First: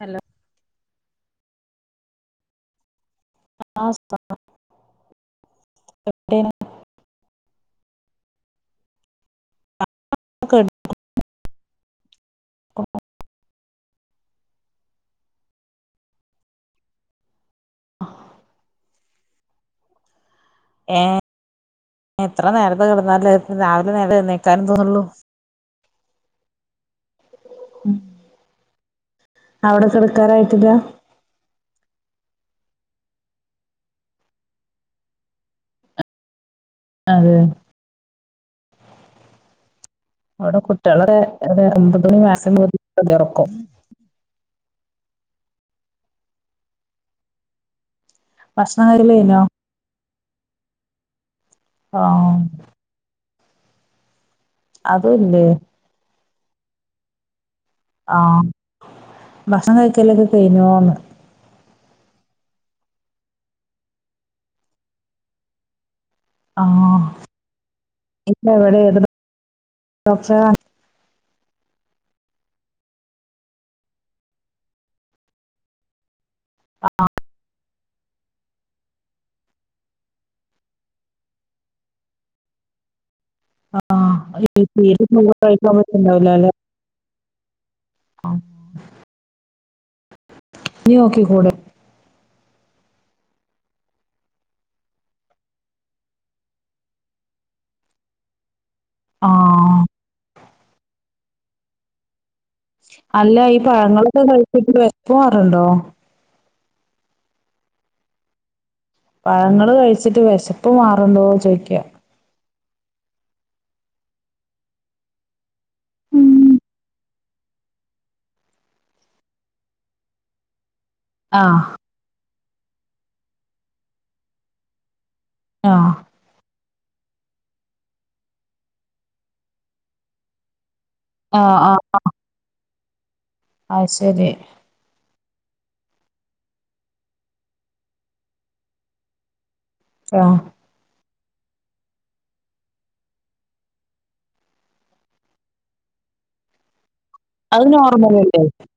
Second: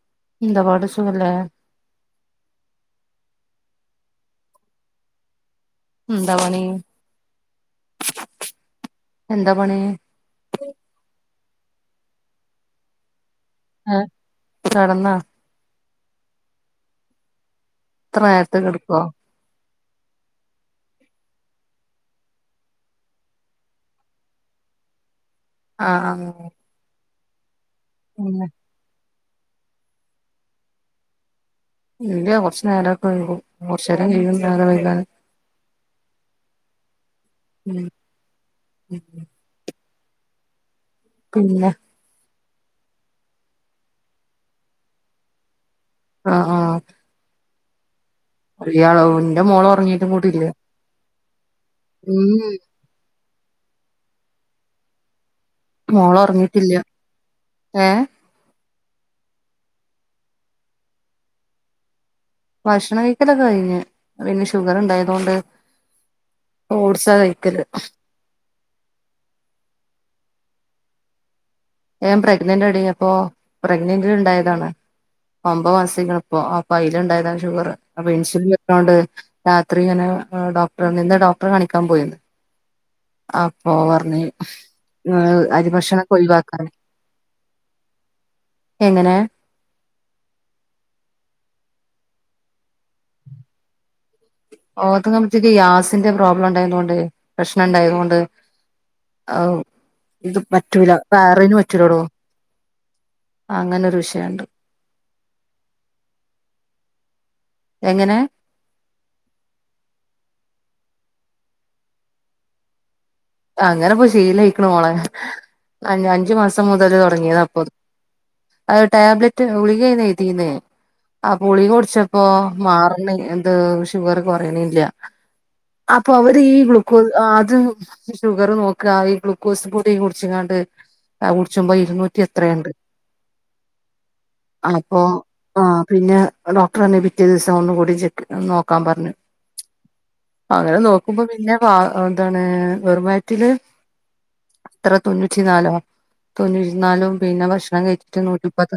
Hello എന്തപാട് സുഖല്ലേ എന്താ അവസ്ഥാ ന്താ പണീ എന്താ പണീ [unintelligible] [inaudible] ആഹ് കെടന്നാ ഇത്ര നേരത്തെ കിടക്കോ ഏഹ് എത്ര നേരത്തെ കെടന്നാലും രാവിലെ നേരത്തെ എണീക്കാനും തോന്നുള്ളൂ ആഹ് ആഹ് ഉം പിന്നെ അവിടെ കെടക്കാറായിട്ടില്ല ഇല്ല കുറച്ച് നേരൊക്കെ വൈകും കുറച്ചേരം കൈയ്യും നേരവൈകാന് അതെ മ് മ്മ് അവ്ടെ കുട്ടികളൊക്കെ പിന്നെ ഒമ്പത്മണി മാസം [unintelligible] ഒറക്കും ആഹ് ആഹ് ഭക്ഷണം ഒരികാന കഴിക്കല് കഴിഞ്ഞോ എന്റെ മോളൊറങ്ങീട്ടുംകൂടില്ല ആഹ് മ്മ് അതും ല്ലെ മോളൊറങ്ങീട്ടില്ല ഏഹ് ആഹ് ഭക്ഷണം കഴിക്കലൊക്കെ കഴിഞ്ഞോന്ന് ഭക്ഷണം കഴിക്കലൊക്കെ കഴിഞ്ഞ് പിന്നെ ഷുഗറുണ്ടായതോണ്ട് ആഹ് ഇന്നെവിടെയായിരുന്നു ഡോക്ടറെ കാണി ഞൻ പ്രഗ്നെന്റെടി അപ്പൊ പ്രഗ്നന്റിലുണ്ടായതാണ് ഒമ്പമാസായിക്കണ് പ്പോ അപ്പോ അയില്ണ്ടായതാണ് ഷുഗറ് അപ്പൊ ഇൻസുലിനുള്ളോണ്ട് രാത്രി ഇങ്ങനെ ഡോക്ടറിന്ന് ഡോക്ടറെ കാണിക്കാ പോയത് ആ അപ്പോപറഞ്ഞ് മ് കഴിക്കാൻ അരിഭക്ഷണൊക്കെ പറ്റുണ്ടാവില്ല ഒഴിവാ അല്ലെ എങ്ങനെ? നീ നോക്കി കൂടെ? ഓർത്തങ്ങ്പത്തേക്ക് ഗ്യാസിന്റെ പ്രോബ്ലം ണ്ടായതോണ്ടേ പ്രശ്നം ണ്ടായതോണ്ട് ഔ ആഹ് ഇത് പറ്റൂല വേറെന് പറ്റൂലോടോ അല്ല ഈ പഴങ്ങളൊക്കെ വിഷയണ്ട് കഴിച്ചിട്ട് വെശ്പ്പ് മാറ്ണ്ടോ? എങ്ങനെ? പഴങ്ങള് കഴിച്ചിട്ട് വെശ്പ്പ് മാറ്ണ്ടോ ചോയിക്ക അങ്ങനെപ്പൊ ശീലയിക്ക്ണ മോളെ അ ഉം അഞ്ചു മാസം മുതല് തൊടങ്ങിയതാപ്പൊ അത് ടാബ്ലെറ്റ് ഉളികേണ് എഴ്തീന്നെ അ ആഹ് ഗുളികുടിച്ചപ്പോ മാറ്ണില്ലെന്ത് ഷുഗർ കൊറയ്ണില്ല ആഹ് അപ്പൊ അവര് ഈ ഗ്ലുക്കോസ് ആഹ് അത് ഷുഗര് നോക്കാ ഈ ഗ്ലൂക്കോസ് പൊടിം കുടിച്ച്ങ്ങാണ്ട് ആയ് ആഹ് കുടിച്ചുമ്പോ ആഹ് ഇരുന്നൂറ്റി എത്രേണ്ട് അത് ശരി അപ്പൊ ആ പിന്നെ ഡോക്ടർന്നെ പിറ്റേ ദീസം ഒന്നുംകൂടിചെക്കീത് നോക്കാ പറഞ്ഞ് [inaudible] ആഹ് അങ്ങനെ നോക്കുമ്പോ പിന്നെ വാ എന്താണ് വെറുംവയറ്റില് ത്ര തൊണ്ണൂറ്റി നാലോ തൊണ്ണൂറ്റി നാലും പിന്നെ അത് ഭക്ഷണം കയ്ച്ച്ട്ട് നോർമലല്ലേ നൂറ്റിപ്പത്.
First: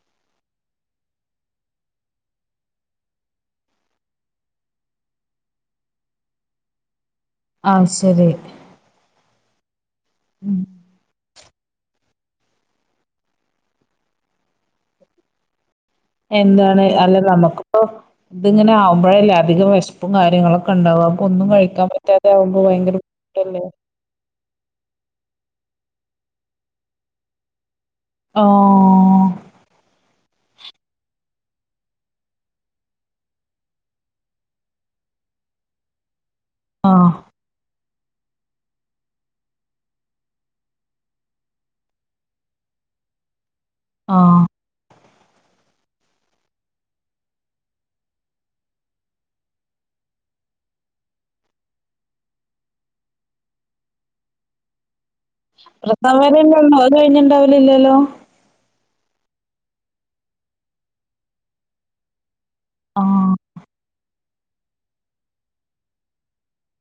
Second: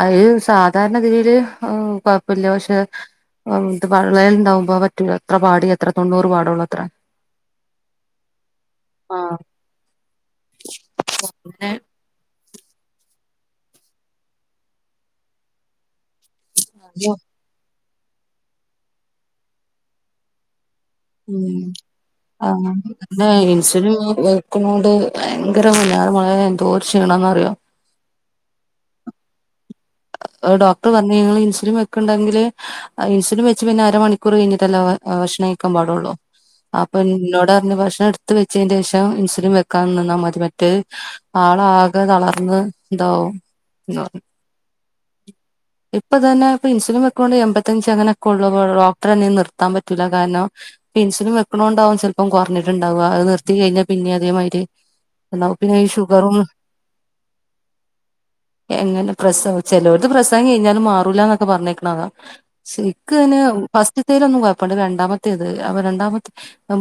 അയാ സാധാരണ തിയില് കൊഴപ്പല്ല പഷേ ത് പള്ളേല്ണ്ടാവുമ്പോ പറ്റൂലത്രേ പാടിയത്രേ തൊണ്ണൂറ് പാടുള്ളൂത്രേ അഹ് ശരി ആഹ് ഉം അങ്ങനെ എന്താണ് അല്ല നമുക്ക്പ്പോ തിങ്ങനെ ആവുമ്പോഴല്ലേ അധികം വെശ്പ്പും കാര്യങ്ങളൊക്കെണ്ടാവാ. ഉം ആഹ് ഏഹ് ബുദ്ധിമുട്ടല്ലേ ഇൻസുലിൻ വേ കൊണ്ട് ഭയങ്കര പൊന്നാര മളേ എന്തോര് ക്ഷീണന്നറിയോ ഓഹ് ഡോക്ടർ പറഞ്ഞു ഇങ്ങള് ഇൻസുലിൻ വെക്കെണ്ടെങ്കില് ആ ഇൻസുലിൻ വെച്ച് പിന്നെ അര മണിക്കൂർ കയ്ഞ്ഞ്ട്ടല്ലേ ഭക്ഷണം കഴക്കാൻ പാടൊള്ളൂ അപ്പൊ ആഹ് ന്നോട്റഞ്ഞു ഭക്ഷണട്ത്ത് വെച്ചേന്റേഷം ഇൻസുലിൻ വെക്കാനിന്നാൽ മതി മറ്റേത് ആളാകെ തളർന്ന്താവും ന്ന്‌ പറഞ്ഞു ആഹ് ഇപ്പൊ തന്നെ ഇപ്പിൻസുലിൻ വെക്ക്ണോണ്ട് എമ്പത്തഞ്ച് അങ്ങനെക്കെള്ളു ഡോക്ടറഞ്ഞു നിർത്താൻ പറ്റൂല്ല കാരണം ഇൻസുലിൻ വെക്ക്ണോണ്ടാവും ചെലപ്പം കൊറഞ്ഞിട്ട്ണ്ടാവാ അത് നിർത്തി കയിഞ്ഞാ പിന്നെ അതേമായിര് പ്രസവം വരെലൊള്ളൂ അത് കഴിഞ്ഞാണ്ടാവില്ലല്ലോ? എങ്ങനെ പ്രസവ ചെലോര്ക്ക് പ്രസവം കഴിഞ്ഞാലും മാറൂലാന്നൊക്കെ പറഞ്ഞേക്ക്ണതാ ആഹ് ഇക്കയിന് ഫസ്റ്റ് തേലൊന്നും കൊഴപ്പണ്ട് രണ്ടാമത്തേത് അ രണ്ടാമത്തെ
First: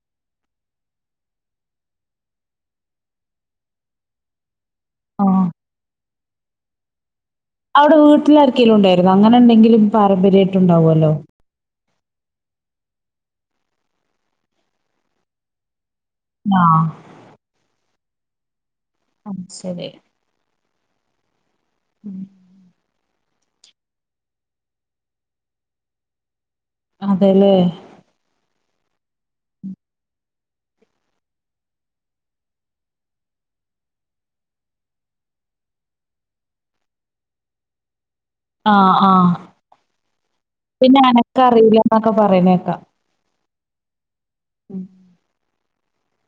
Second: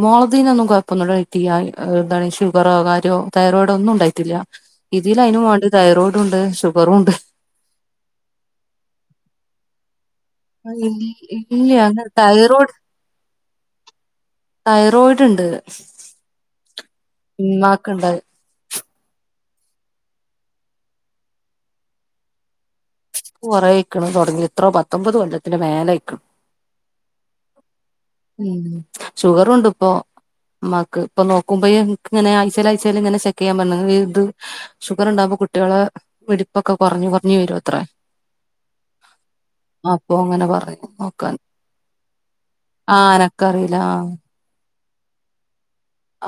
മോളെദീനൊന്നും കൊഴപ്പൊന്നുണ്ടായിട്ടില്ല എന്താണ് ഷുഗറോ കാര്യോ തൈറോയിഡോ ഒന്നുണ്ടായിട്ടില്ല. ആഹ് ഇതിലയിനും വാണ്ടി തൈറോയിഡുണ്ട് ഷുഗറുണ്ട് അവ്ടെ വീട്ടിലാർക്കേലു ണ്ടായിരുന്നോ അങ്ങനെന്തെങ്കിലും പാരമ്പര്യ [inaudible] ഇല്ല അങ്ങനെ തൈറോയ്ഡ് തൈറോയിഡ്ണ്ട് ആഹ് മ്മാക്ക്ണ്ടത് ആഹ് ശരി ഉം ക്ക് കുറേയ്ക്ക്ണ് തൊടങ്ങീട്ട് ത്രപത്തൊമ്പത് കൊല്ലത്തിന്റെ മേലായ്ക്ക്ണ്. അതെല്ലേ ഉം ഷുഗറുണ്ട്പ്പൊ ഇമ്മാക്ക് ഇപ്പൊ നോക്കുമ്പോ ഇങ്ങനെ ആഴ്ചയിൽ ആഴ്ചയിൽ ഇങ്ങനെ ചെക്ക് ചെയ്യാൻ പറഞ്ഞിണ് ഇത് ഷുഗർ ഉണ്ടാവകുമ്പോ കുട്ടികളെ വെടിപ്പൊക്കെ കുറഞ്ഞു കുറഞ്ഞു വരു അത്രേ ആഹ് ആഹ് അപ്പൊ അങ്ങനെ പറഞ്ഞു പിന്നെ അനക്കം അറിയില്ലന്നൊക്കെ പറയുന്നേക്കാ ആഹ് അനക്കം അറിയില്ല ഉം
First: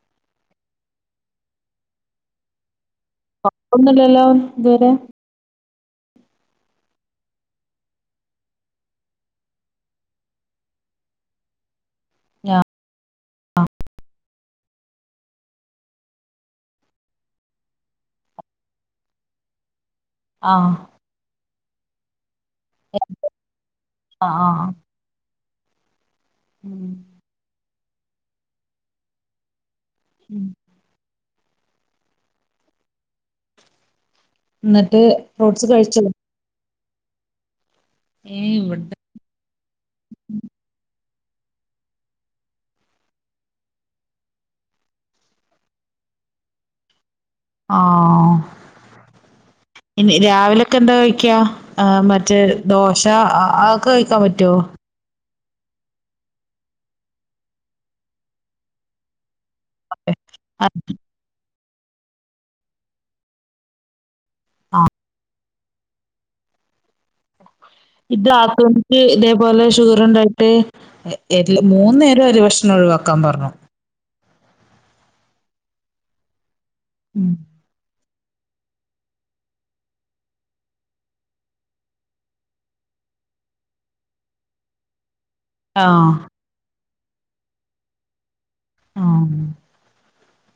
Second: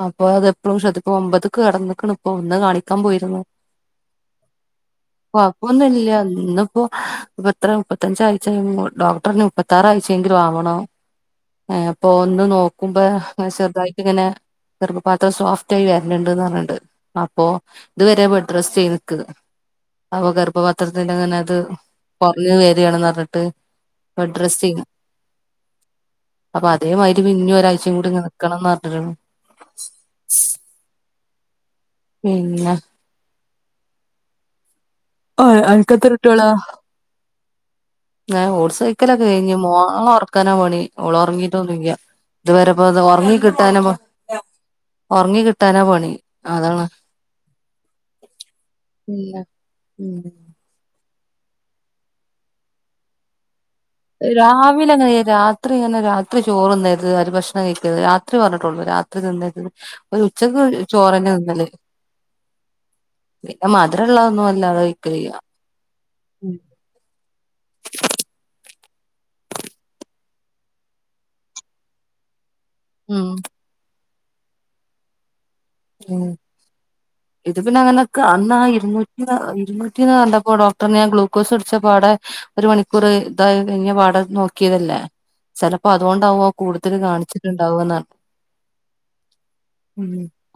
അപ്പൊ അത് എപ്പോളും ശ്രദ്ധിക്കണം ഒമ്പത് ക്ക് കടന്നാക്കണ് ഇപ്പൊ ഇന്ന് കാണിക്കാൻ പോയി കുഴപ്പൊന്നുല്ലല്ലോ ഇതുവരെ കൊപ്പൊന്നും ഇല്ല ഇന്ന് ഇപ്പോ എത്ര മുപ്പത്തഞ്ചാഴ്ച കഴിഞ് ഡോക്ടറിന് മുപ്പത്തി മുപത്താറാഴ്ചെങ്കിൽ ആവണം അപ്പൊ ഇന്ന് ഞാ നോക്കുമ്പോ ചെറുതായിട്ട് ഇങ്ങനെ ഗർഭപാത്രം സോഫ്റ്റായി വരന്ന്ണ്ട് പറഞ്ഞിണ്ട് അപ്പൊ ഇതുവരെ ബെഡ് റസ്റ്റ് ഏയ്ത്ക്ക്‌ അപ്പൊ ആഹ് ഗർഭപത്രത്തിന്റെ അങ്ങനെ അത് കുറഞ്ഞ് വ ഇതയണം എന്നുപറഞ്ഞിട്ട് ആഹ് ബെഡ് ആഹ് റെസ്റ്റിംഗാ അപ്പൊ ഉം അതേമാതിരി പിന്നെ ഒരാഴ്ച കൂടി ഇങ്ങനെ നിക്കണംന്ന് പറഞ്ഞ്ക്ക്ണ് ഉം. പിന്നെ ഇന്നട്ട് ഓ അനക്ക് അത്ര കുട്ടിയോളാ ഏ ഏഹ് ഓട്സ് ഇവടെ കഴിക്കൽ ഒക്കെ കഴിഞ്ഞ് മോളെ ഒറക്കാനാ പണി ഓള് ഉറങ്ങിട്ടൊന്നില്യ ഇതുവരെപ്പൊ അത് ഉറങ്ങി കിട്ടാന ഒറങ്ങി കിട്ടാനാ പണി അതാണ് ആഹ് പിന്നെ ഇനി രാവിലെ ക്ക എന്താ കഴിക്ക മറ്റേ ദോശ ആ രാവി ഇല്ലങ്ങനെ രാത്രി ഇങ്ങനെ രാത്രി ചോറ്ന്നരുത് അരി ഭക്ഷണം കഴിക്കരുത് രാത്രി പറഞ്ഞിട്ടുള്ളൂ രാത്രി തിന്നരുത് ഒരു ഉച്ചക്ക് ചോറന്നെ തിന്നല് മധുരമുള്ളൊന്നും വല്ലാതെ ആഹ് കഴിക്കലില്ല ഇത് [unintelligible] ഇതേപോലെ ഷുഗർ ഉണ്ടായിട്ട് മൂന്ന് നേരം അരി ഭക്ഷണ ന്ന് ഒഴിവാക്കാൻ പറഞ്ഞു ഉം ഉം ഇത് പിന്നെ അന്നൊക്കെ അന്നാ ഇരുന്നൂറ്റി ഇരുന്നൂറ്റിന്നാ കണ്ടപ്പോ ഡോക്ടർ ഞാൻ ഗ്ലൂക്കോസ് പിടിച്ചപ്പാടെ ഒരു മണിക്കൂർ ഇതായി കഴിഞ്ഞ് പാടേ നോക്കിയതല്ലേ ചെലപ്പോ ആഹ് അതുകൊണ്ടാവോ കൂടുതൽ കാണിച്ചിട്ടുണ്ടാവ എന്നാണ് ആഹ് ഉം ഉം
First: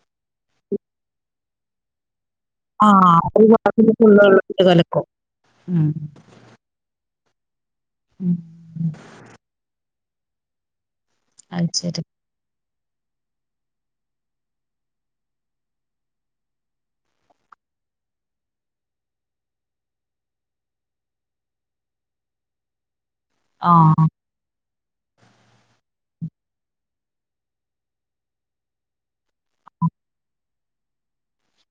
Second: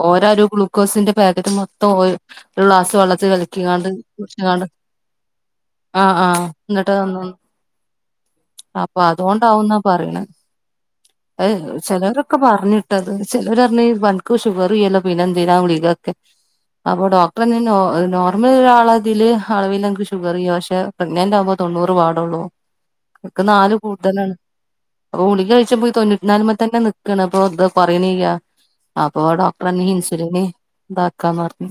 ഓരാരും ഗ്ലൂക്കോസിന്റെ പാക്കറ്റ് മൊത്തം ഓ ഒരു ഗ്ലാസ് ആഹ് വെള്ളത്തിൽ ഒരു കല്ക്കിക്കാണ്ട് ഗ്ലാസ്സില് ഫുള്ള് കുടിച്ചിക്കാണ്ട് വെള്ളത്തില് കലക്കും ഉം ആഹ് ആഹ് ഇന്നട്ട് വന്ന ഉം അപ്പൊ അതോണ്ടാവുന്ന പറിണത് അത് ഏഹ് ശരി ചെലോരൊക്കെ പറഞ്ഞിട്ടത് ചേലോരഞീ പൻക് ഷുഗറില്ലല്ലോ പിന്നെന്തിനാ ഗുളിക ക്കെ അപ്പൊ ഡോക്ടറെന്നെ നോർമരാളതില് അളവില് അനക്ക് ഷുഗറില്ല പക്ഷെ പ്രഗ്നനന്റാകുമ്പോൾ തൊണ്ണൂറ് പാടുള്ളൂ എനിക്ക് നാല് ആഹ് കൂടുതലാണ് അപ്പൊ ഗുളിക കഴിച്ചപ്പോ തൊണ്ണൂറ്റിനാല്മ തന്നെ നിക്കാണ് അപ്പൊ ത് കോറിണില്ല [unintelligible] അപ്പളന്നെ ഇൻസുലിന് ഇതാക്കാന്ന് പറഞ്ഞ്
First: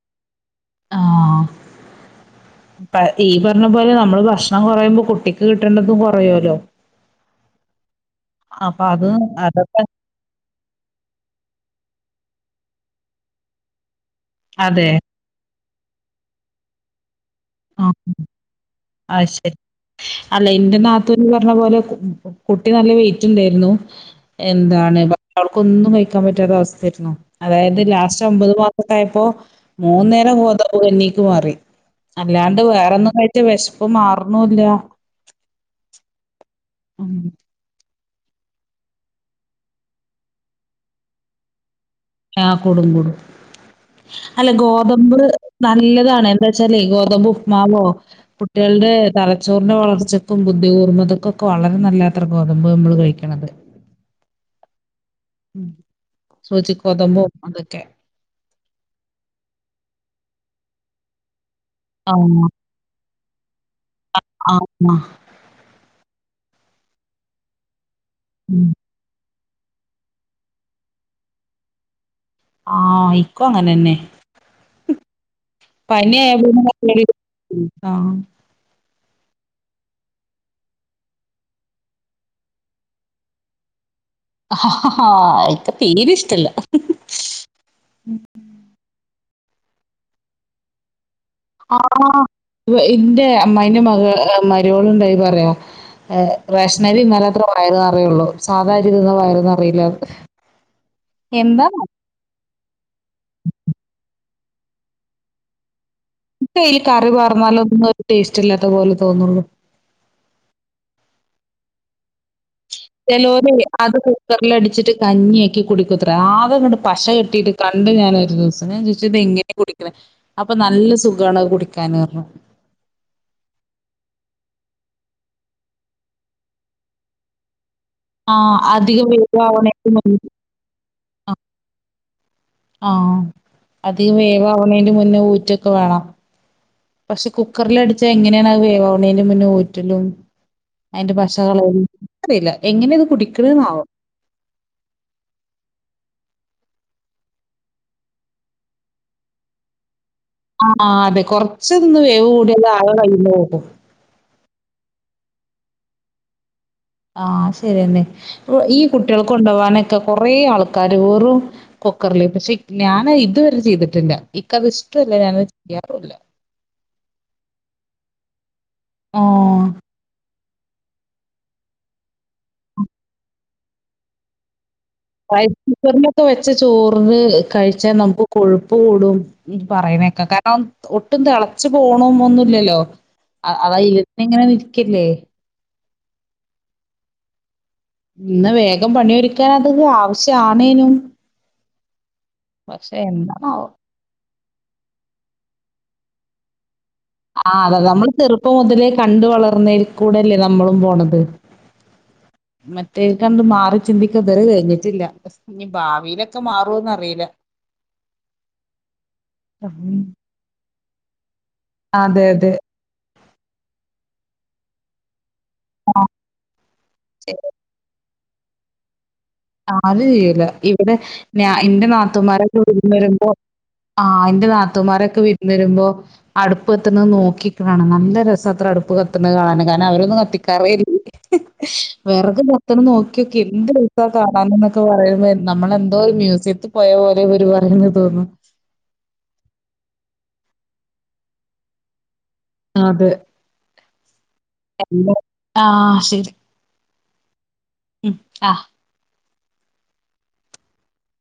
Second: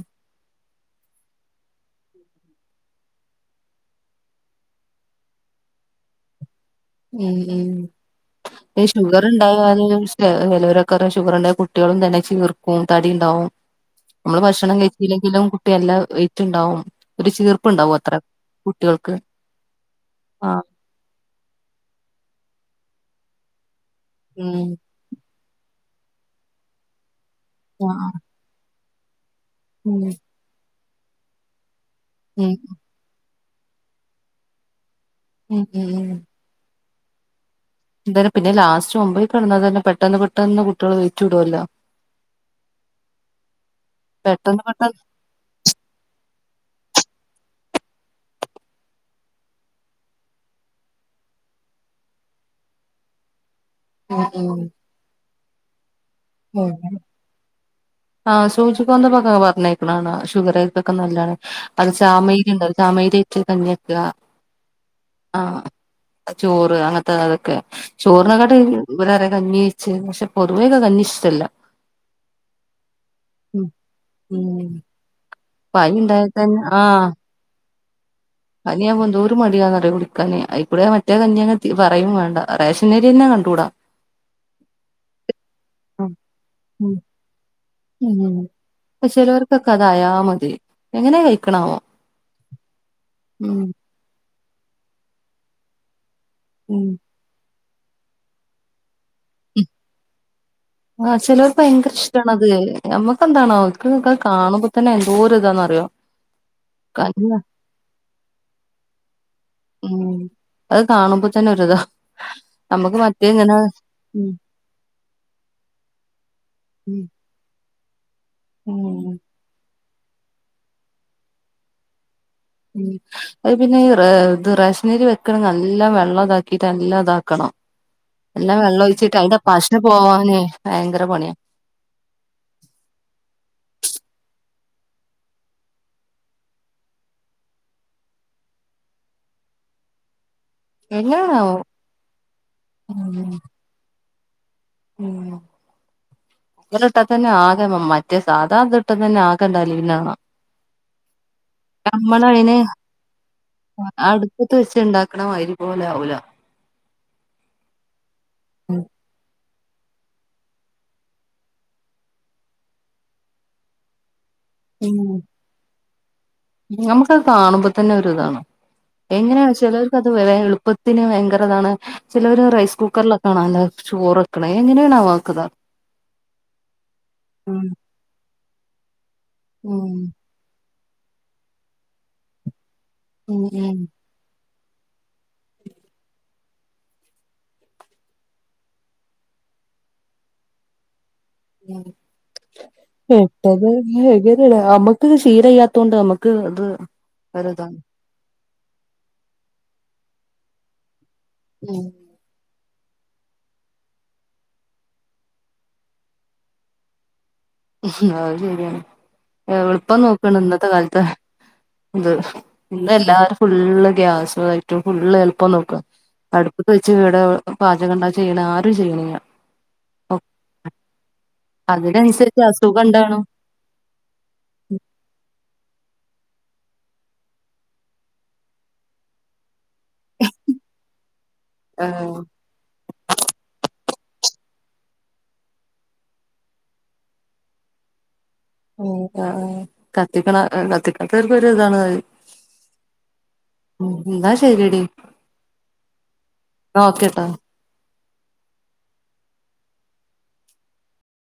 ആഹ് [inaudible] ഈ പറഞ്ഞപോലെ നമ്മള് ഭക്ഷണം കുറയുമ്പോ കുട്ടിക്ക് കിട്ടേണ്ടതും കുറയല്ലോ ഉം ഉം ഈ അപ്പൊ അത് ഷുഗറ്ണ്ടായാലു അതൊക്കെ [unintelligible] ലേ ചിലോരെക്കെ ഷുഗറുണ്ടായ കുട്ടികളും തന്നെ ചീർക്കും തടിണ്ടാവും നമ്മള് ഭക്ഷണം അതെ കഴിച്ചില്ലെങ്കിലും കുട്ടി നല്ല വെയിറ്റ്ണ്ടാവും ഒരു ചീർ ആ അഹ് ശരി അല്ല ആഹ് ഇന്റെ നാതൂ - ത്തൂന് പറഞ്ഞ പോലെ കുട്ടി നല്ല വെയിറ്റ്ണ്ടായിരുന്നു ഉം എന്താണ് അവൾക്കൊന്നും കഴിക്കാൻ പറ്റാത്ത അവസ്ഥായിരുന്നു. അതായത് ആഹ് ലാസ്റ്റ് ഒൻപത് മാസൊക്കെ ആയപ്പോ ഉം മൂന്നേരം ഗോതമ്പ് കഞ്ഞീക്ക് മാറി ഉം അല്ലാണ്ട് വേറൊന്നും ആയിട്ട് വിശപ്പ് മാറുന്നുല്ല ഉം ഉം ഉം ഉം എന്തെ പിന്നെ ലാസ്റ്റ് ഒമ്പേൽക് കടന്നാൽ തന്നെ പെട്ടന്ന് പെട്ടെന്ന് കുട്ട്യേള് വെയ്റ്റുടെല്ലോ ആഹ കൂടും കൂടും അല്ല പെട്ടെന്ന് പെട്ടെന്ന് ഗോതമ്പ് നല്ലതാണ് എന്താച്ചാല് ഗോതമ്പ് ഉപ്മാവോ കുട്ടിയാൾടെ തലച്ചോറിന്റെ വളർച്ചക്കും ബുദ്ധി കൂർമ്മതക്കുംഒക്കെ വളരെ നല്ലാത്രെ ഗോതമ്പ് നമ്മള് കഴിക്കണത് ആഹ് ഉം ഉ സൂചി ഉം ഗോതമ്പും അതൊക്കെ ആഹ് സൂചിഗോതമ്പൊക്കെ പറഞ്ഞേക്കണ കാണാ ഷുഗരേർക്കൊക്കെ നല്ലാണ് അ ആഹ് ചാമയിരിണ്ട് ചാമയിരി ഇട്ട് കഞ്ഞിക്ക ആഹ് ആഹ് ആഹ്‌ ചോറ് അങ്ങനതൊ അതൊക്കെ ഉം. ചോറിനകാട്ടിം ഇേറെ കഞ്ഞി പക്ഷെ പൊതുവേക്കെ കഞ്ഞി ഇഷ്ട്ടല്ല ആഹ ഇക്കു അങ്ങനെ ന്നെ ഉം പനി ഉണ്ടായാൽ ആയാലും തന്നെ [unintelligible] ആഹ് പനിയാമ്പോ എന്തോരു മടിയാന്ന കുടിക്കാാന് അയികൂടെ മറ്റേ കഞ്ഞി അ പറയും വേണ്ട റേഷനരി തന്നെ കണ്ടൂടാ [inaudible] ആഹ് ആഹ്ഹ് ഇക്ക് തീരി ഉം ഇഷ്ടല്ല ഉം ഉം പഷേ ചേലോർക്കൊക്കെ അതായാ മതി എങ്ങനെ കഴി ആ ഇന്റെ ഉം അമ്മായിന്റെ മക മര്യോൾ എന്തേയ്ത് അറിയോ ഏ ഉം റേഷനരി തിന്നാലാത്രേ വയറ് നറയുള്ളു സാധാരി തിന്നാ വയറ് നറീല ആഹ് ചിലോർക് ഭയങ്കര ഇഷ്ട നമ്മുക്കെന്താണാവോ ഇൻക് അത് കാണുമ്പോ തന്നെ എന്തോര് ഇതാന്ന്റിയോ ഇൻക് അയില് കറി പാർന്നാൽ ഒന്നും ടേസ്റ്റ് ഇല്ലാത്ത പോലെ തോന്നുള്ളൂ ഉം അത് കാണുമ്പോ തന്നെ ഒരുത ചലോല് അത് കുക്കർൽ അടിച്ചിട്ട് കഞ്ഞിയാക്കി കുടിക്കത്ര ആകങ്ങട്ട് ഉം പശ കെട്ടിട്ട് കണ്ട് ഞാനൊരുദൂസം ഞാൻ ചോദിച്ചു ഇത് ഉം എങ്ങനെയ കുടിക്കണ അപ്പൊ നല്ല സുഖമാണ്ത് കുടിക്കാൻ പറഞ്ഞു ഉം അത് പിന്നെ ഈ റ ഇത് റശ്മീരി വെക്കണ നല്ല വെള്ളം ഇതാക്കിട്ട് നല്ലാം ഇതാക്കണം. ആ നല്ലാം വെള്ളം അധികം ഒഴിച്ചിട്ട് അയിന്റെ പശ വേവാവണേന് മുന്നേ പോവാനേ ഭയങ്കര പണിയാ. ആഹ്. അധികം വേവാവ്ണേന്റെ മുന്നേ ഊറ്റൊക്കെ വേണം. പക്ഷെ കുക്കറ്ല് അടിച്ചാ എങ്ങനേണ് അത് വേവാവ്ണേന് മുന്നേ ഊറ്റലും അയിന്റെ പശ എല്ലാണാവോ കളയൽ ഇൻകറീല്ല. എങ്ങനെ ഇത് ഉം കുടിക്കണെന്നാവോ. ഉം ഇങ്ങനെ ഇട്ടാ തന്നെ ആക മ മറ്റേ സാധാ ഇത് ഇട്ടാ തന്നെ ആകണ്ടലിണത് കാണാ. ആഹ് അതെ കൊറച്ചൊന്ന് വേവ് കൂടിയാല് ആകെ കയ്ന്ന് പോകും. അടുപ്പത്ത് വെച്ച് ഇണ്ടാക്ണ മായ്രി പോലെ ആവൂലാ. ആഹ് ശരിയെന്നെ. ഈ കുട്ടികൾക്ക് കൊണ്ടോവാനൊക്കെ കുറേ ആൾക്കാര് വെറും കൊക്കർല്. പക്ഷെ ഞാൻ ഇതുവരെ ചെയ്തിട്ടില്ല ഇക്കത് ഉം ഇഷ്ടു അല്ല ഞാനത് ചെയ്യാറുല്ല. നമുക്കത് കാണുമ്പോ തന്നെ ഒരു ഇതാണ്. എങ്ങനെയാണ് ആഹ് ചിലർക്ക് അത് വേ എളു പ്പത്തിന് ഭയങ്കരതാണ്. ചിലവര് റൈസ് കുക്കറിലൊക്ക കാണ ല്ലാ ചോറക്ക്ണ് എങ്ങനേണാവോ റൈസ് കുക്കർലൊക്കെ വെച്ച ചോറ് ഉം കഴിച്ചാൽ നമുക്ക് കൊഴുപ്പ് കൂടും. ഉം പറയ്ണേക്ക ക ണം ഒട്ടും തിളച്ചു പോണും ഒന്നുല്ലല്ലോ. ഉം അ അത് ഉം അയ്ലന്നെ ഇങ്ങനെ നിൽക്കല്ലേ. ഇന്ന വേഗം പണി ഒരുക്കാൻ അത് ആവശ്യ ആണേനും ഉം എന്താണാവോ പെട്ടെന്ന് [unintelligible] നമ്മക്ക് ഇത് ശീലയ്യാത്തൊണ്ട് നമ്മക്ക് ഇത് ആഹ് അതത നമ്മള് ചെറുപ്പം മുതലേ കണ്ട് വളർന്നയിൽ കൂടെല്ലേ നമ്മളും പോണത്. ഉം മറ്റേ കണ്ട് മാറി ചിന്തിക്കാൻ ഇത് വരെ കഴിഞ്ഞിട്ടില്ല. ഇഞ് ഭാവിയിലൊക്കെ മാറൂവോന്നറീല. അത് ശെരിയാണ് എളുപ്പം നോക്ണ് ഇന്നത്തെ കാലത്ത് ഇത് അതെ അതെ ഇന്നെല്ലാരു ഫുള്ള് ഗ്യാസായിട്ടും ഫുള്ള് എൾ പ്പം നോക്കാ. അടുപ്പത്ത് വെച്ച് വടെ പാചകണ്ടാ ചെയ്യണെ ആരും ചെയ്യ്ണില്ല. ആരും ചെയ്യൂല. ഇവിടെ ഞാ ഇന്റെ അതിനനുസരിച്ച് നാത്തുമാരൊക്കെ അസുഖം വിരുന്ന് ഉണ്ടാണു വരുമ്പോ ആഹ് ഇന്റെ നാത്തുൻമാരൊക്കെ വിരുന്ന് വരുമ്പോ അടുപ്പ് കത്തുന്നത് നോക്കിക്ക്ണെ കാണാ. നല്ല രസാത്രേ അടുപ്പ് കത്തുന്നത് കാണാന് കാര ണവരൊന്നും കത്തിക്കാറേല്ല. ആഹ് വെറക് കത്ത്ണ നോക്കിയോക്കി എന്ത് ര ക്കെ കാണാന് ന്നൊക്കെ പറയുമ്പേ നമ്മളെന്തോ ഒരു മ്യൂസിയത്തിൽ പോയ പോലെ ഇവര് പറയുന്നത് തോന്നും. ഉം ആഹ് ആഹ് കത്തിക്കണ കത്തിക്കാത്തോർക്കൊരുതാണത്. അതെ ഉം ഇന്ന ശെരിയെടി ആ ശരി ന്നാ ഓക്കേട്ടോ. ഉം അഹ്.